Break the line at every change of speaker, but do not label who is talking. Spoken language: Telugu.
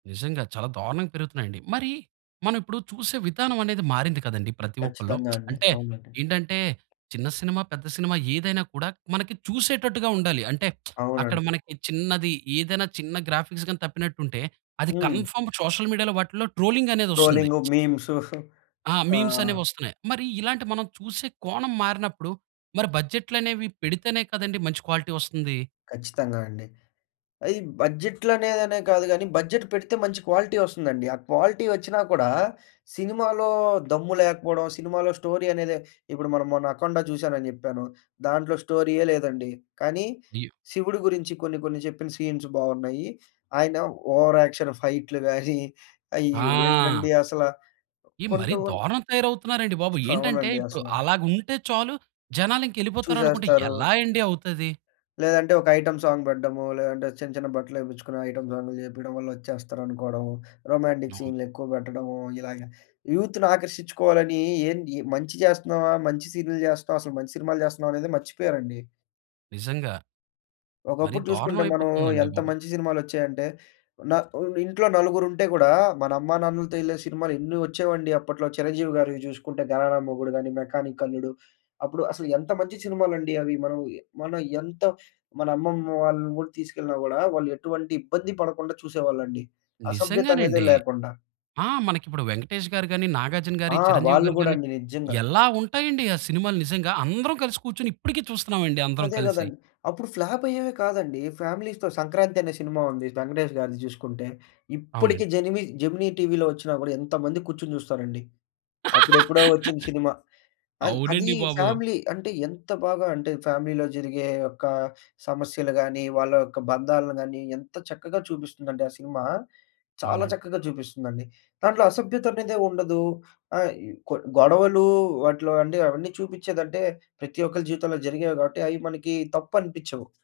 నిజంగా చాలా దారుణంగా పెరుగుతున్నాయండి. మరి మనమిప్పుడు చూసే విధానమానేది మారింది కదండీ! ప్రతి ఒక్కలో.
ఖచ్చితంగా అండి.
అంటే
అవునండి.
ఏంటంటే చిన్న సినిమా, పెద్ద సినిమా ఏదైనా కూడా మనకి చూసేటట్టుగా ఉండాలి. అంటే అక్కడ
అవునండి.
మనకి చిన్నది ఏదైనా చిన్న గ్రాఫిక్స్‌ గాని తప్పినట్టుంటే, అది
హ్మ్.
కన్ఫర్మ్ సోషల్ మీడియాలో వాటిలో ట్రోలింగనేదొస్తుంది.
ట్రో‌లింగు, మీమ్సు
ఆ!
ఆ!
మీమ్స్ అనేవోస్తున్నాయి. మరి ఇలాంటి మనం చూసే కోణం మారినప్పుడు మరి బడ్జెట్లనేవి పెడితేనే కదండీ మంచి క్వాలిటీ ఒస్తుంది?
ఖచ్చితంగా అండి. అది బడ్జెట్‌లనేదనే కాదు గానీ బడ్జెట్ పెడితే మంచి క్వాలిటోస్తుందండి. ఆ క్వాలిటీ ఒచ్చినా కూడా సినిమాలో దమ్ము లేకపోవడం, సినిమాలో స్టోరీ అనేదె ఇప్పుడు మనం మొన్న 'అఖండ' జూసానని జెప్పాను, దాంట్లో స్టోరీయే లేదండి. కానీ,
అయ్యో!
'శివుడు' గురించి కొన్ని కొన్ని చెప్పిన సీన్స్ బాగున్నాయి. ఆయన ఓవర్ యాక్షన్ ఫైట్లు గాని అయి
ఆ!
ఏంటండి అసల
ఎ మరి
కొంతో కొన్
దారుణం తయారవుతున్నారండి బాబు! ఏంటంటే
అవునండి.
ఇప్పుడు
అసల.
అలాగుంటే చాలు జనాలింకెళ్ళిపోతారనుకుంటే
చూసేస్తారు.
ఎలా అండి అవుతది?
లేదంటే ఒక ఐటెమ్ సాంగ్ పెడ్డము, లేదంటే చిన్న చిన్న బట్టలేపిచ్చుకునే ఐటెమ్ సాంగులు జేపియడం వల్ల ఒచ్చేస్తారనుకోవడం, రొమాంటిక్
అవును.
సీన్లేక్కువ పెట్టడము, ఇలాగ యూత్‌నాకర్షించుకోవాలని ఎన్ యే మంచి చేస్తున్నామా? మంచి సీన్లు చేస్తున్నామ? అసలు మంచి సినిమాలు చేస్తున్నామానేది మర్చిపోయారండి.
నిజంగా. మరి
ఒకప్పుడు
దారుణం
జూసుకుంటే మనం
అయిపోతుంది అండి
ఎంత
బాబు.
మంచి సినిమాలొచ్చాయంటే, న ఉన్ ఇంట్లో నలుగురుంటే గూడా మన అమ్మానాన్నలతో ఎళ్ళే సినిమాలేన్ని ఒచ్చేవండి అప్పట్లో. చిరంజీవి గారివి జూసుకుంటే గరానా మొగుడు గాని, మెకానిక్ అల్లుడు. అప్పుడు అసలేంత మంచి సినిమాలండి అవి. మనం యె మనం ఎంత మన అమ్మమ్మ వాళ్ళని గూడా తీసుకెళ్ళినా గూడా వాళ్ళు ఎటువంటి ఇబ్బంది పడకుండా చూసేవాళ్ళండి. అసభ్యత అనేదే
నిజంగానండి.
లేకుండా.
ఆ! మనకిప్పుడు వెంకటేష్ గారు గాని, నాగార్జున
ఆ!
గారియి, చిరంజీవి
వాళ్ళు
గారి
గూడా
గాని
అండి, నిజ్జంగా.
ఎలా ఉంటాయండి ఆ సినిమాలు నిజంగా. అందరం కలిసి కూర్చొని ఇప్పటికి చూస్తున్నాం‌డి అందరం
అదే
కలిసి.
గదండీ. అప్పుడు ఫ్లాపయ్యేవె కాదండి. ఫ్యామిలీస్‌తో 'సంక్రాంతి' అనే సినిమా ఉంది వెంకటేష్ గారిది చూసుకుంటే. ఇప్పటికి
అవునండి.
జెనిమి జెమినీ టీవీలోచ్చినా గూడా ఎంతమంది కూర్చొని చూస్తారండి. అప్పుడెప్పుడో ఒచ్చింది సినిమా. అయి అది
అవునండి, బాబు!
ఫ్యామిలీ అంటే, ఎంత బాగా అంటే ఫ్యామిలీలో జరిగే ఒక్కా సమస్యలు గాని, వాళ్ళ యొక్క బంధాలు గాని ఎంత చక్కగా చూపిస్తుందంటే ఆ సినిమా, చాలా
అవునండి.
చక్కగా జూపిస్తుందండి. దాంట్లో అసభ్యత అనేదే ఉండదు. ఆ ఇ కొ గొడవలు వాటిలో అంటే అవన్నీ చూపించేదంటే ప్రతి ఒక్కలి జీవితంలో జరిగేవి గాబట్టి అవి మనకి తప్పు అనిపించవు.